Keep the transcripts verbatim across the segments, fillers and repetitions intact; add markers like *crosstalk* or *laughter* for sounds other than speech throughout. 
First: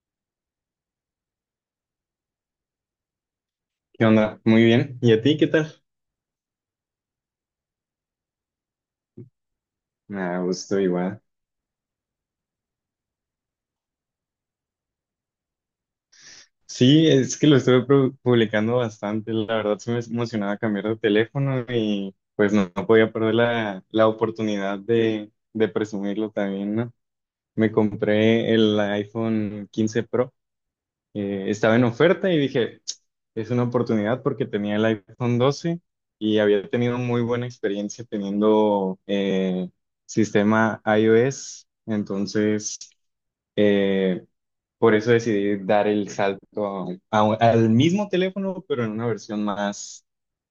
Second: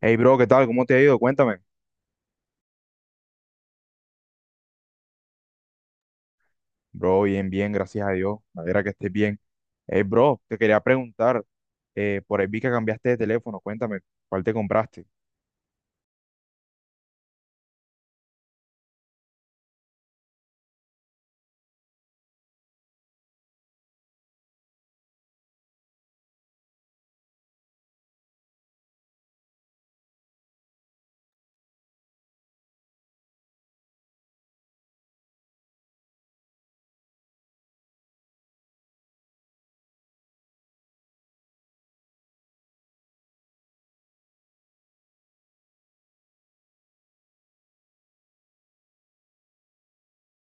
Hey, bro, ¿qué tal? ¿Cómo te ha ido? Cuéntame. ¿Qué onda? Muy bien. ¿Y a ti qué tal? Bro, bien, bien, gracias a Dios. Me alegra que estés bien. Hey, Me bro, te gusto quería igual. preguntar, eh, por ahí vi que cambiaste de teléfono. Cuéntame, ¿cuál te compraste? Sí, es que lo estuve pu- publicando bastante. La verdad se me emocionaba cambiar de teléfono y pues no, no podía perder la, la oportunidad de, de presumirlo también, ¿no? Me compré el iPhone quince Pro. Eh, estaba en oferta y dije, es una oportunidad porque tenía el iPhone doce y había tenido muy buena experiencia teniendo eh, sistema iOS. Entonces. eh, Por eso decidí dar el salto a- a al mismo teléfono, pero en una versión más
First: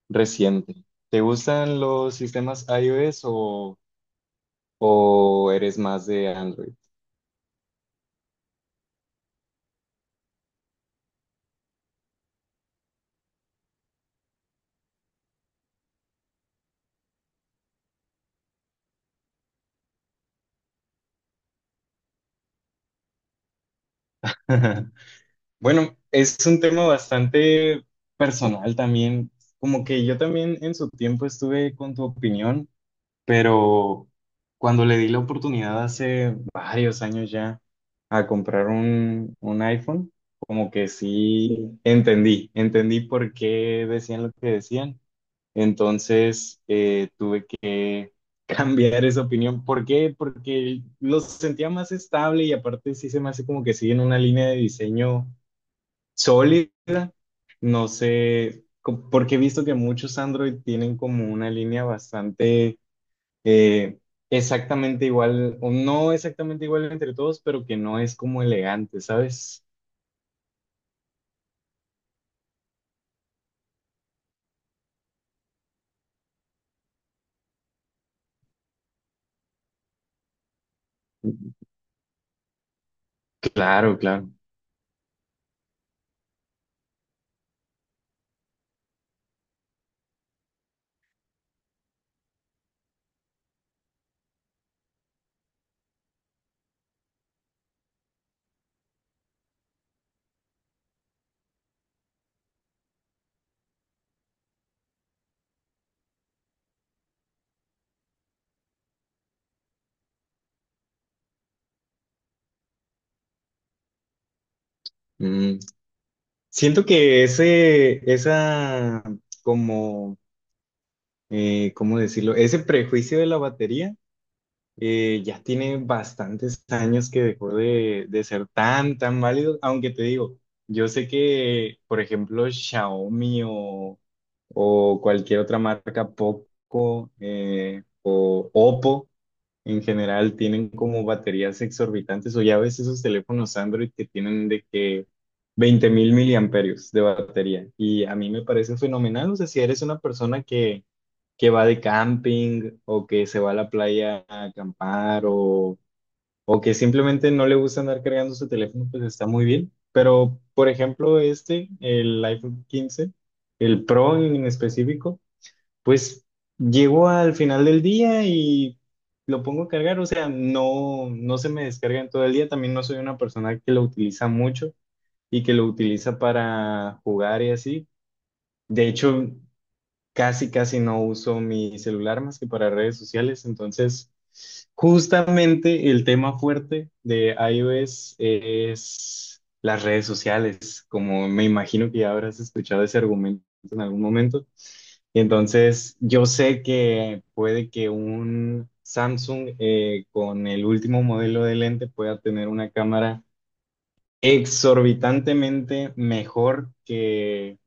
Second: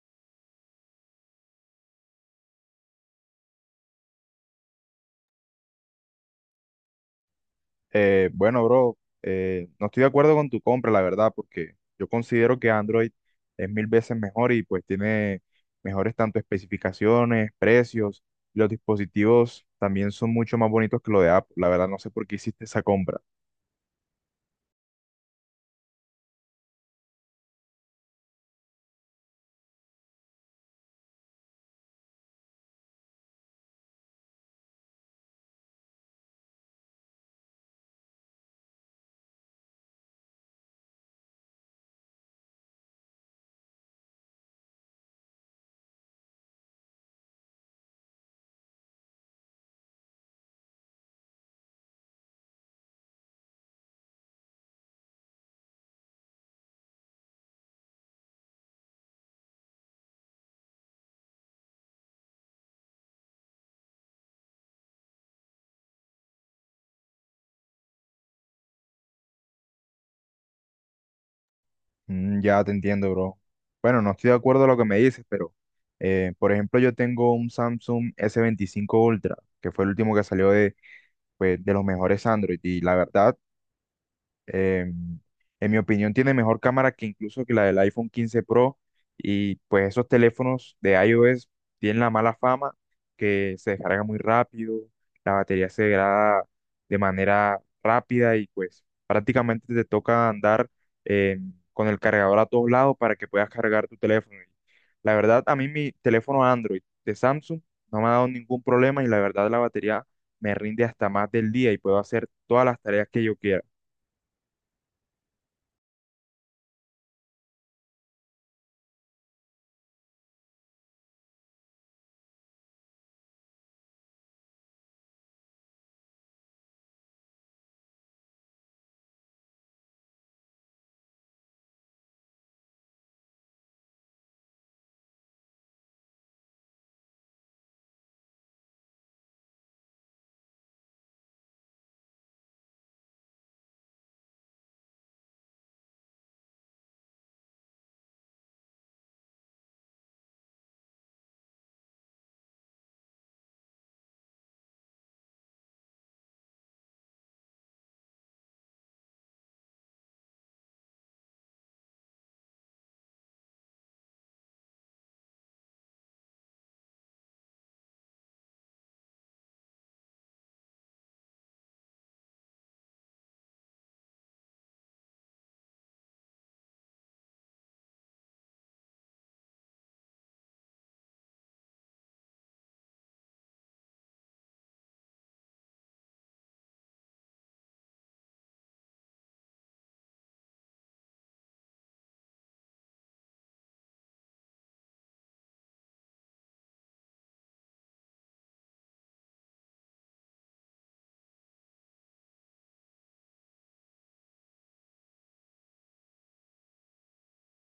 reciente. ¿Te gustan los sistemas iOS o, o eres más de Android? Eh, bueno, bro, eh, no estoy de acuerdo con tu compra, la verdad, porque yo considero que Android es mil veces mejor y pues tiene mejores tanto especificaciones, precios. Los dispositivos también son mucho más bonitos que lo de Apple. La verdad, no sé por qué hiciste esa compra. *laughs* Bueno, es un tema bastante personal también. Como que yo también en su tiempo estuve con tu opinión, pero cuando le di la oportunidad hace varios años ya a comprar un, un iPhone, como que sí entendí, entendí por qué decían lo que decían. Entonces eh, tuve que *laughs* cambiar esa opinión. ¿Por qué? Porque lo sentía más estable y aparte sí se me hace como que siguen una línea de diseño sólida. No sé, co- porque he visto que muchos Android tienen como una línea bastante eh, exactamente igual, o no exactamente igual entre todos, pero que no es como elegante, ¿sabes? Mm, ya te entiendo, bro. Bueno, no estoy de acuerdo a lo que me dices, pero eh, por ejemplo, yo tengo un Samsung s veinticinco Ultra, que fue el último que salió de, pues, de los mejores Android, y la verdad Claro, claro. eh, en mi opinión, tiene mejor cámara que incluso que la del iPhone quince Pro. Y pues esos teléfonos de iOS tienen la mala fama que se descarga muy rápido, la batería se degrada de manera rápida y pues prácticamente te toca andar eh, con el cargador a todos lados para que puedas cargar tu teléfono. Y la verdad, a mí mi teléfono Android de Samsung no me ha dado ningún problema y la verdad la batería me rinde hasta más del día y puedo hacer todas las tareas que yo quiera. Mm. Siento que ese, esa, como, eh, ¿cómo decirlo? Ese prejuicio de la batería eh, ya tiene bastantes años que dejó de, de ser tan, tan válido, aunque te digo, yo sé que, por ejemplo, Xiaomi o, o cualquier otra marca, Poco eh, o Oppo, en general tienen como baterías exorbitantes o ya ves esos teléfonos Android que tienen de que veinte mil miliamperios de batería y a mí me parece fenomenal, o sea, si eres una persona que, que va de camping o que se va a la playa a acampar o, o que simplemente no le gusta andar cargando su teléfono, pues está muy bien, pero por ejemplo este, el iPhone quince, el Pro en específico, pues llego al final del día y lo pongo a cargar, o sea, no, no se me descarga en todo el día, también no soy una persona que lo utiliza mucho y que lo utiliza para jugar y así. De hecho, casi, casi no uso mi celular más que para redes sociales. Entonces, justamente el tema fuerte de iOS es las redes sociales, como me imagino que ya habrás escuchado ese argumento en algún momento. Entonces, yo sé que puede que un Samsung eh, con el último modelo de lente pueda tener una cámara exorbitantemente mejor que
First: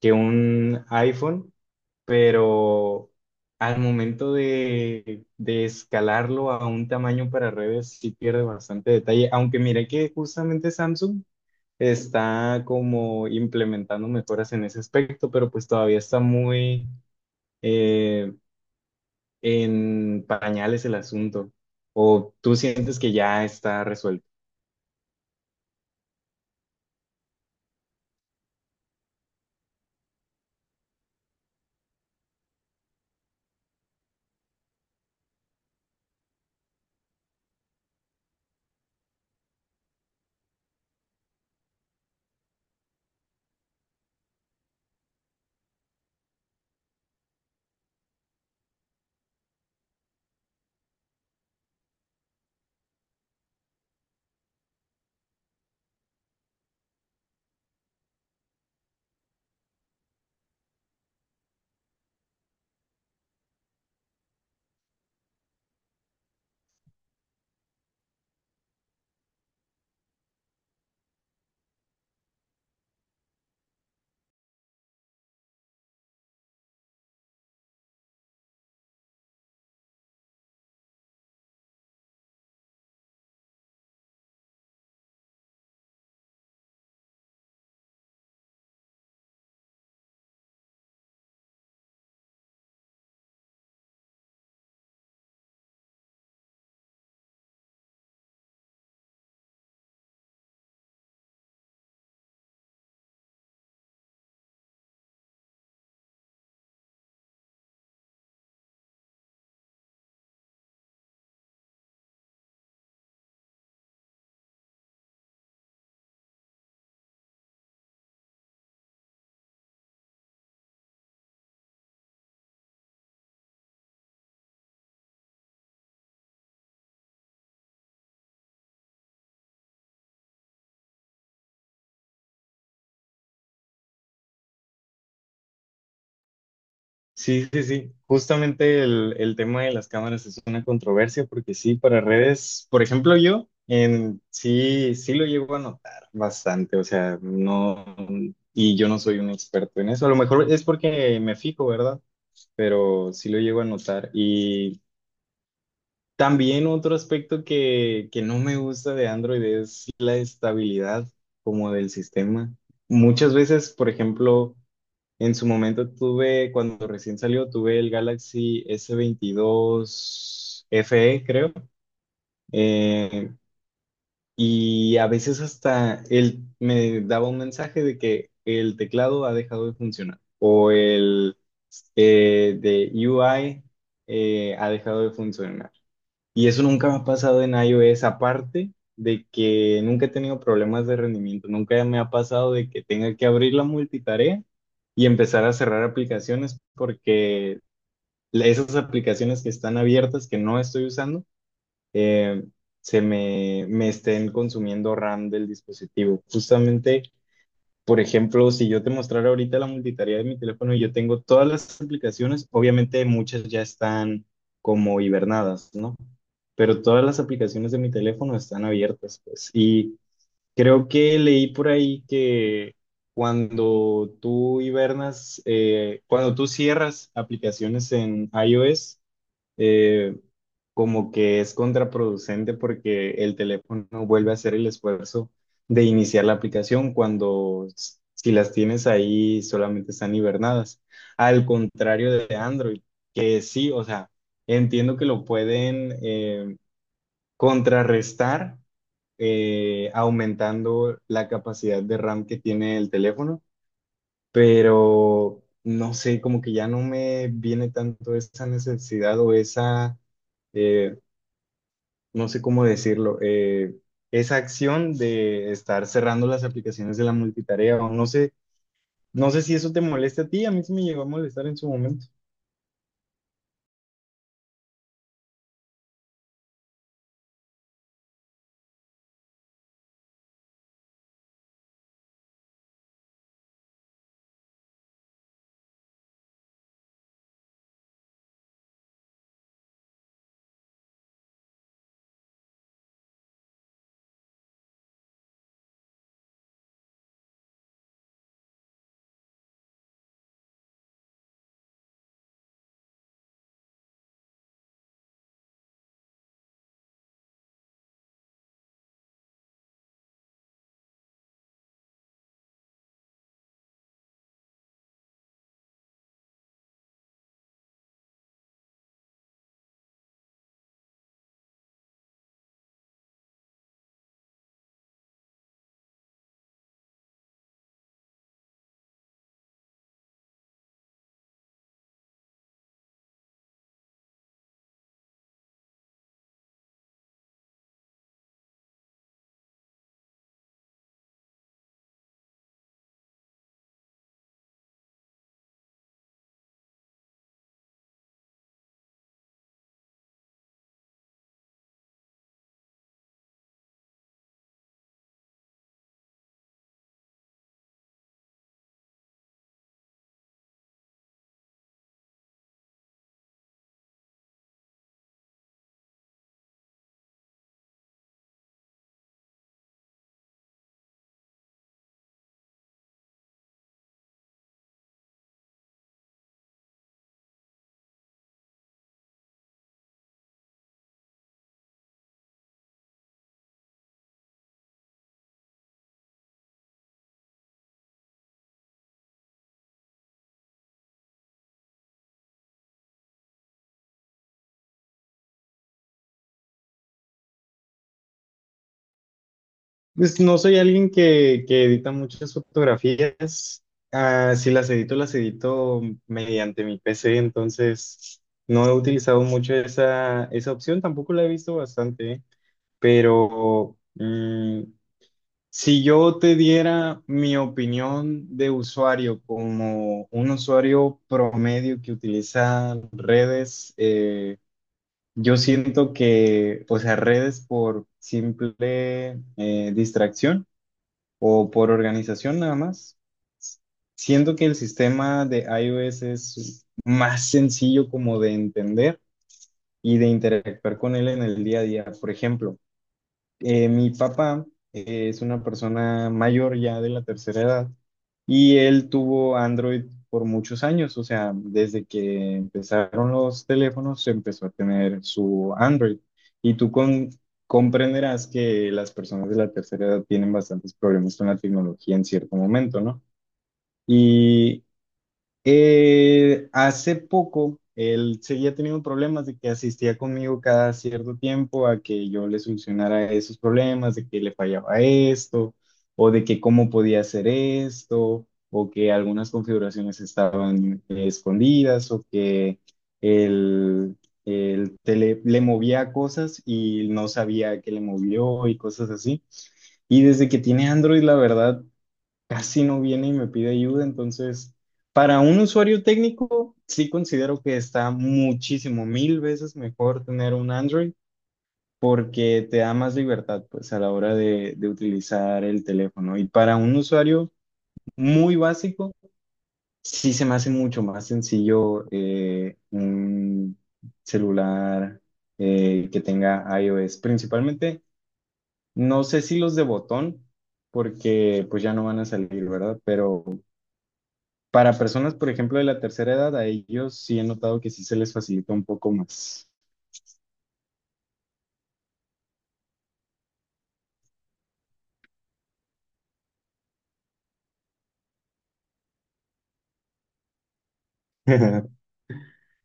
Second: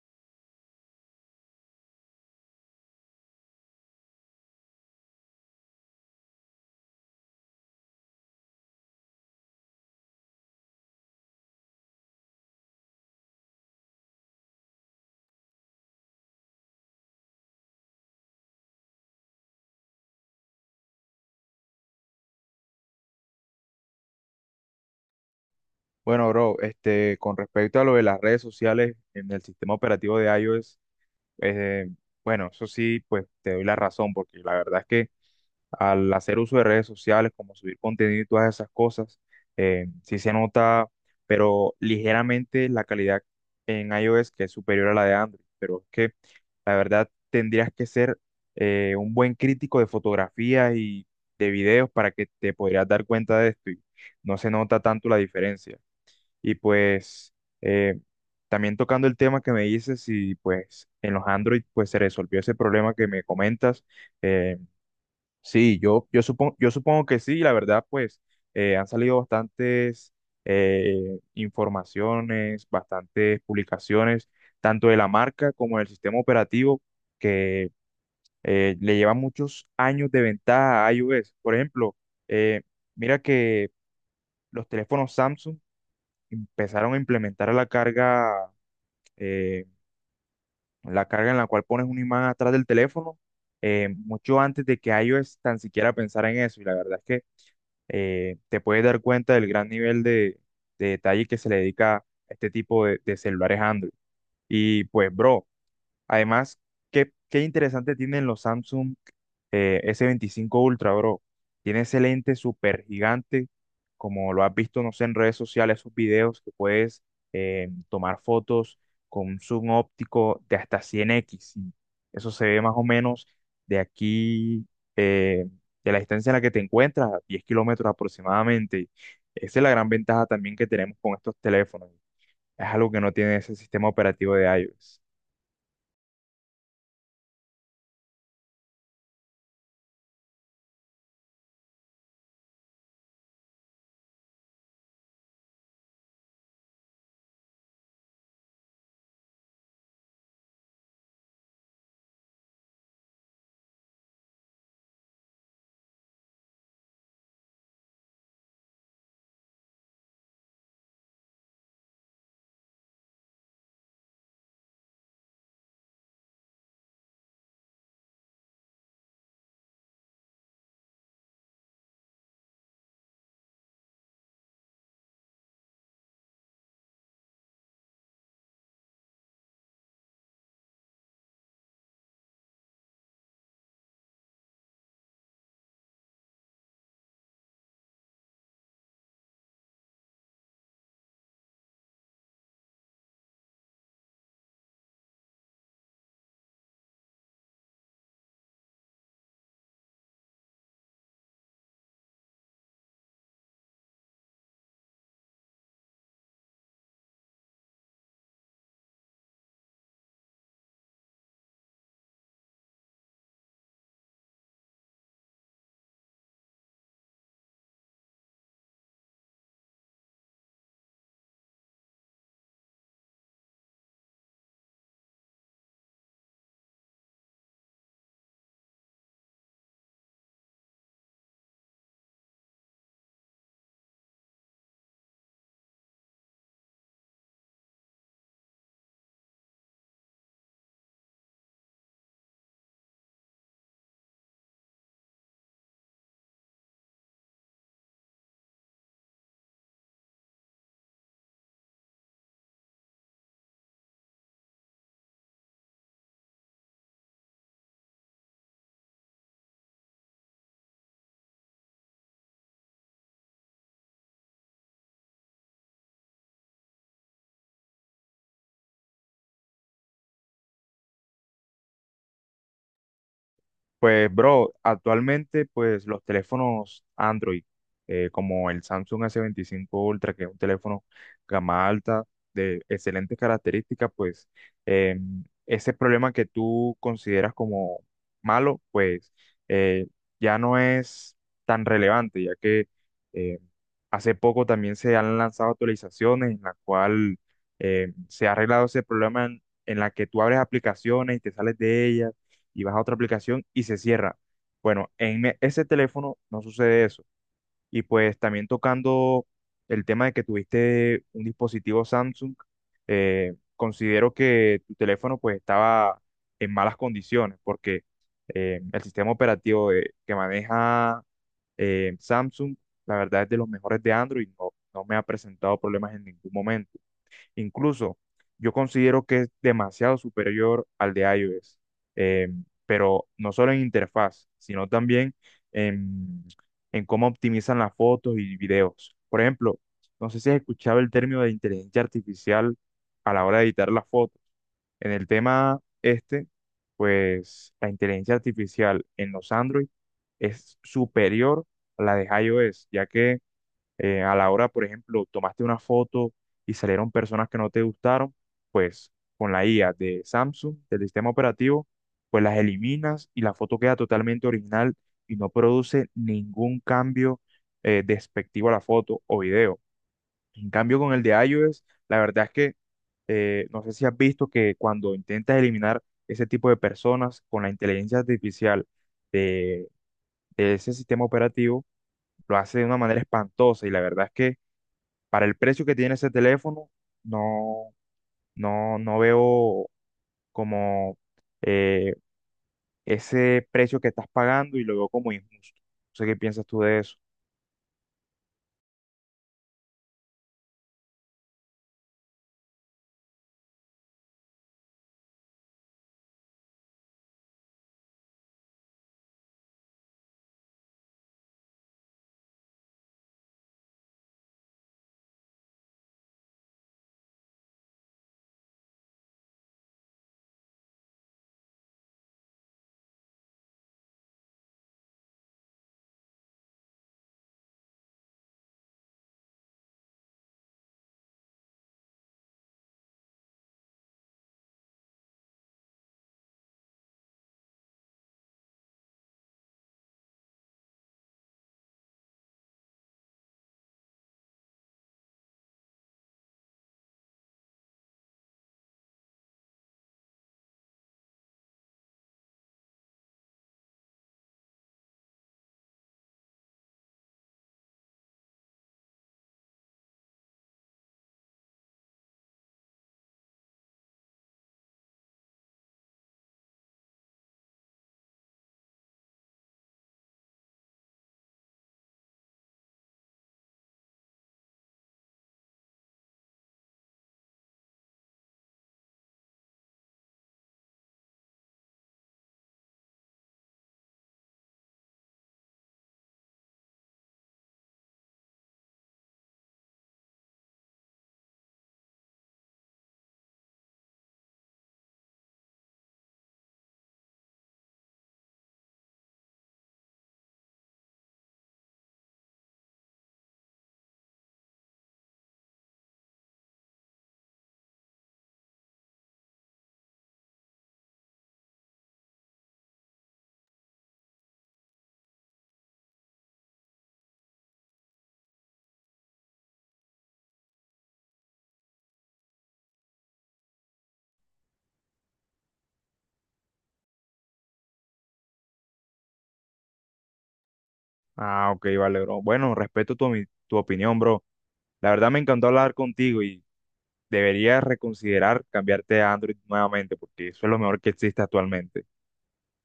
que un iPhone, pero al momento de, de escalarlo a un tamaño para redes sí pierde bastante detalle, aunque mire que justamente Samsung está como implementando mejoras en ese aspecto, pero pues todavía está muy eh, en pañales el asunto. ¿O tú sientes que ya está resuelto? Bueno, bro, este, con respecto a lo de las redes sociales en el sistema operativo de iOS, eh, bueno, eso sí, pues te doy la razón, porque la verdad es que al hacer uso de redes sociales, como subir contenido y todas esas cosas, eh, sí se nota, pero ligeramente la calidad en iOS que es superior a la de Android. Pero es que la verdad tendrías que ser eh, un buen crítico de fotografías y de videos para que te podrías dar cuenta de esto y no se nota tanto la diferencia. Y pues eh, también tocando el tema que me dices y pues en los Android pues se resolvió ese problema que me comentas. Eh, sí, yo, yo, supongo, yo supongo que sí, la verdad pues eh, han salido bastantes eh, informaciones, bastantes publicaciones, tanto de la marca como del sistema operativo que eh, le llevan muchos años de ventaja a iOS. Por ejemplo, eh, mira que los teléfonos Samsung empezaron a implementar la carga, eh, la carga en la cual pones un imán atrás del teléfono, eh, mucho antes de que iOS tan siquiera pensara en eso. Y la verdad es que eh, te puedes dar cuenta del gran nivel de, de detalle que se le dedica a este tipo de, de celulares Android. Y pues, bro, además, qué, qué interesante tienen los Samsung eh, S veinticinco Ultra, bro. Tiene ese lente súper gigante, como lo has visto, no sé, en redes sociales, esos videos que puedes eh, tomar fotos con un zoom óptico de hasta cien equis. Y eso se ve más o menos de aquí, eh, de la distancia en la que te encuentras, a diez kilómetros aproximadamente. Esa es la gran ventaja también que tenemos con estos teléfonos. Es algo que no tiene ese sistema operativo de iOS. Sí, sí, sí. Justamente el, el tema de las cámaras es una controversia porque sí, para redes, por ejemplo, yo en, sí, sí lo llego a notar bastante, o sea, no, y yo no soy un experto en eso, a lo mejor es porque me fijo, ¿verdad? Pero sí lo llego a notar. Y también otro aspecto que, que no me gusta de Android es la estabilidad como del sistema. Muchas veces, por ejemplo. En su momento tuve, cuando recién salió, tuve el Galaxy S veintidós F E, creo. Eh, y a veces hasta él me daba un mensaje de que el teclado ha dejado de funcionar o el eh, de U I eh, ha dejado de funcionar. Y eso nunca me ha pasado en iOS, aparte de que nunca he tenido problemas de rendimiento, nunca me ha pasado de que tenga que abrir la multitarea y empezar a cerrar aplicaciones porque esas aplicaciones que están abiertas, que no estoy usando, eh, se me, me estén consumiendo RAM del dispositivo. Justamente por ejemplo, si yo te mostrara ahorita la multitarea de mi teléfono, yo tengo todas las aplicaciones, obviamente muchas ya están como hibernadas, ¿no? Pero todas las aplicaciones de mi teléfono están abiertas, pues. Y creo que leí por ahí que cuando tú hibernas, eh, cuando tú cierras aplicaciones en iOS, eh, como que es contraproducente porque el teléfono vuelve a hacer el esfuerzo de iniciar la aplicación cuando s- si las tienes ahí solamente están hibernadas. Al contrario de Android, que sí, o sea, entiendo que lo pueden eh, contrarrestar eh, aumentando la capacidad de RAM que tiene el teléfono, pero no sé, como que ya no me viene tanto esa necesidad o esa eh, no sé cómo decirlo, eh, esa acción de estar cerrando las aplicaciones de la multitarea, o no sé, no sé si eso te molesta a ti, a mí sí me llegó a molestar en su momento. Pues, bro, actualmente, pues los teléfonos Android, eh, como el Samsung S veinticinco Ultra, que es un teléfono gama alta, de excelentes características, pues eh, ese problema que tú consideras como malo, pues eh, ya no es tan relevante, ya que eh, hace poco también se han lanzado actualizaciones en la cual eh, se ha arreglado ese problema en, en la que tú abres aplicaciones y te sales de ellas y vas a otra aplicación y se cierra. Bueno, en e- ese teléfono no sucede eso. Y pues también tocando el tema de que tuviste un dispositivo Samsung, eh, considero que tu teléfono pues estaba en malas condiciones porque eh, el sistema operativo de- que maneja eh, Samsung, la verdad es de los mejores de Android, no, no me ha presentado problemas en ningún momento. Incluso yo considero que es demasiado superior al de iOS, eh, pero no solo en interfaz, sino también en, en cómo optimizan las fotos y videos. Por ejemplo, no sé si has escuchado el término de inteligencia artificial a la hora de editar las fotos. En el tema este, pues la inteligencia artificial en los Android es superior a la de iOS, ya que eh, a la hora, por ejemplo, tomaste una foto y salieron personas que no te gustaron, pues con la I A de Samsung, del sistema operativo, pues las eliminas y la foto queda totalmente original y no produce ningún cambio eh, despectivo a la foto o video. En cambio, con el de iOS, la verdad es que eh, no sé si has visto que cuando intentas eliminar ese tipo de personas con la inteligencia artificial de, de ese sistema operativo, lo hace de una manera espantosa y la verdad es que para el precio que tiene ese teléfono, no, no, no veo como eh, ese precio que estás pagando y lo veo como injusto. No sé qué piensas tú de eso. Pues no soy alguien que, que edita muchas fotografías, ah, si las edito, las edito mediante mi P C, entonces no he utilizado mucho esa, esa opción, tampoco la he visto bastante, ¿eh? Pero mm, si yo te diera mi opinión de usuario como un usuario promedio que utiliza redes, eh, yo siento que, o sea, redes por simple eh, distracción o por organización nada más, siento que el sistema de iOS es más sencillo como de entender y de interactuar con él en el día a día. Por ejemplo, eh, mi papá eh, es una persona mayor ya de la tercera edad y él tuvo Android por muchos años, o sea, desde que empezaron los teléfonos se empezó a tener su Android y tú con- comprenderás que las personas de la tercera edad tienen bastantes problemas con la tecnología en cierto momento, ¿no? Y eh, hace poco él seguía teniendo problemas de que asistía conmigo cada cierto tiempo a que yo le solucionara esos problemas, de que le fallaba esto, o de que cómo podía hacer esto, o que algunas configuraciones estaban eh, escondidas, o que él, él te le, le movía cosas y no sabía que le movió y cosas así. Y desde que tiene Android, la verdad casi no viene y me pide ayuda. Entonces, para un usuario técnico, sí considero que está muchísimo, mil veces mejor tener un Android porque te da más libertad, pues, a la hora de, de utilizar el teléfono. Y para un usuario muy básico, sí se me hace mucho más sencillo eh, un celular eh, que tenga iOS. Principalmente, no sé si los de botón, porque pues ya no van a salir, ¿verdad? Pero para personas, por ejemplo, de la tercera edad, a ellos sí he notado que sí se les facilita un poco más. Ah, ok, vale, bro. Bueno, respeto tu, omi- tu opinión, bro. La verdad me encantó hablar contigo y deberías reconsiderar cambiarte a Android nuevamente porque eso es lo mejor que existe *laughs* actualmente.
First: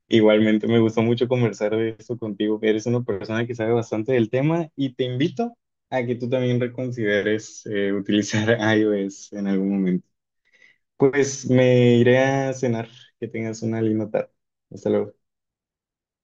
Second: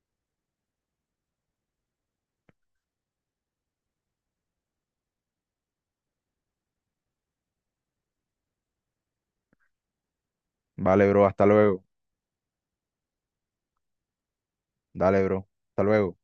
Igualmente, me gustó mucho conversar de esto contigo. Eres una persona que sabe bastante del tema y te invito a que tú también reconsideres eh, utilizar *laughs* iOS en algún momento. Vale, bro, hasta Pues luego. me iré a cenar. Que tengas una linda tarde. Hasta luego. Dale, bro. Hasta luego.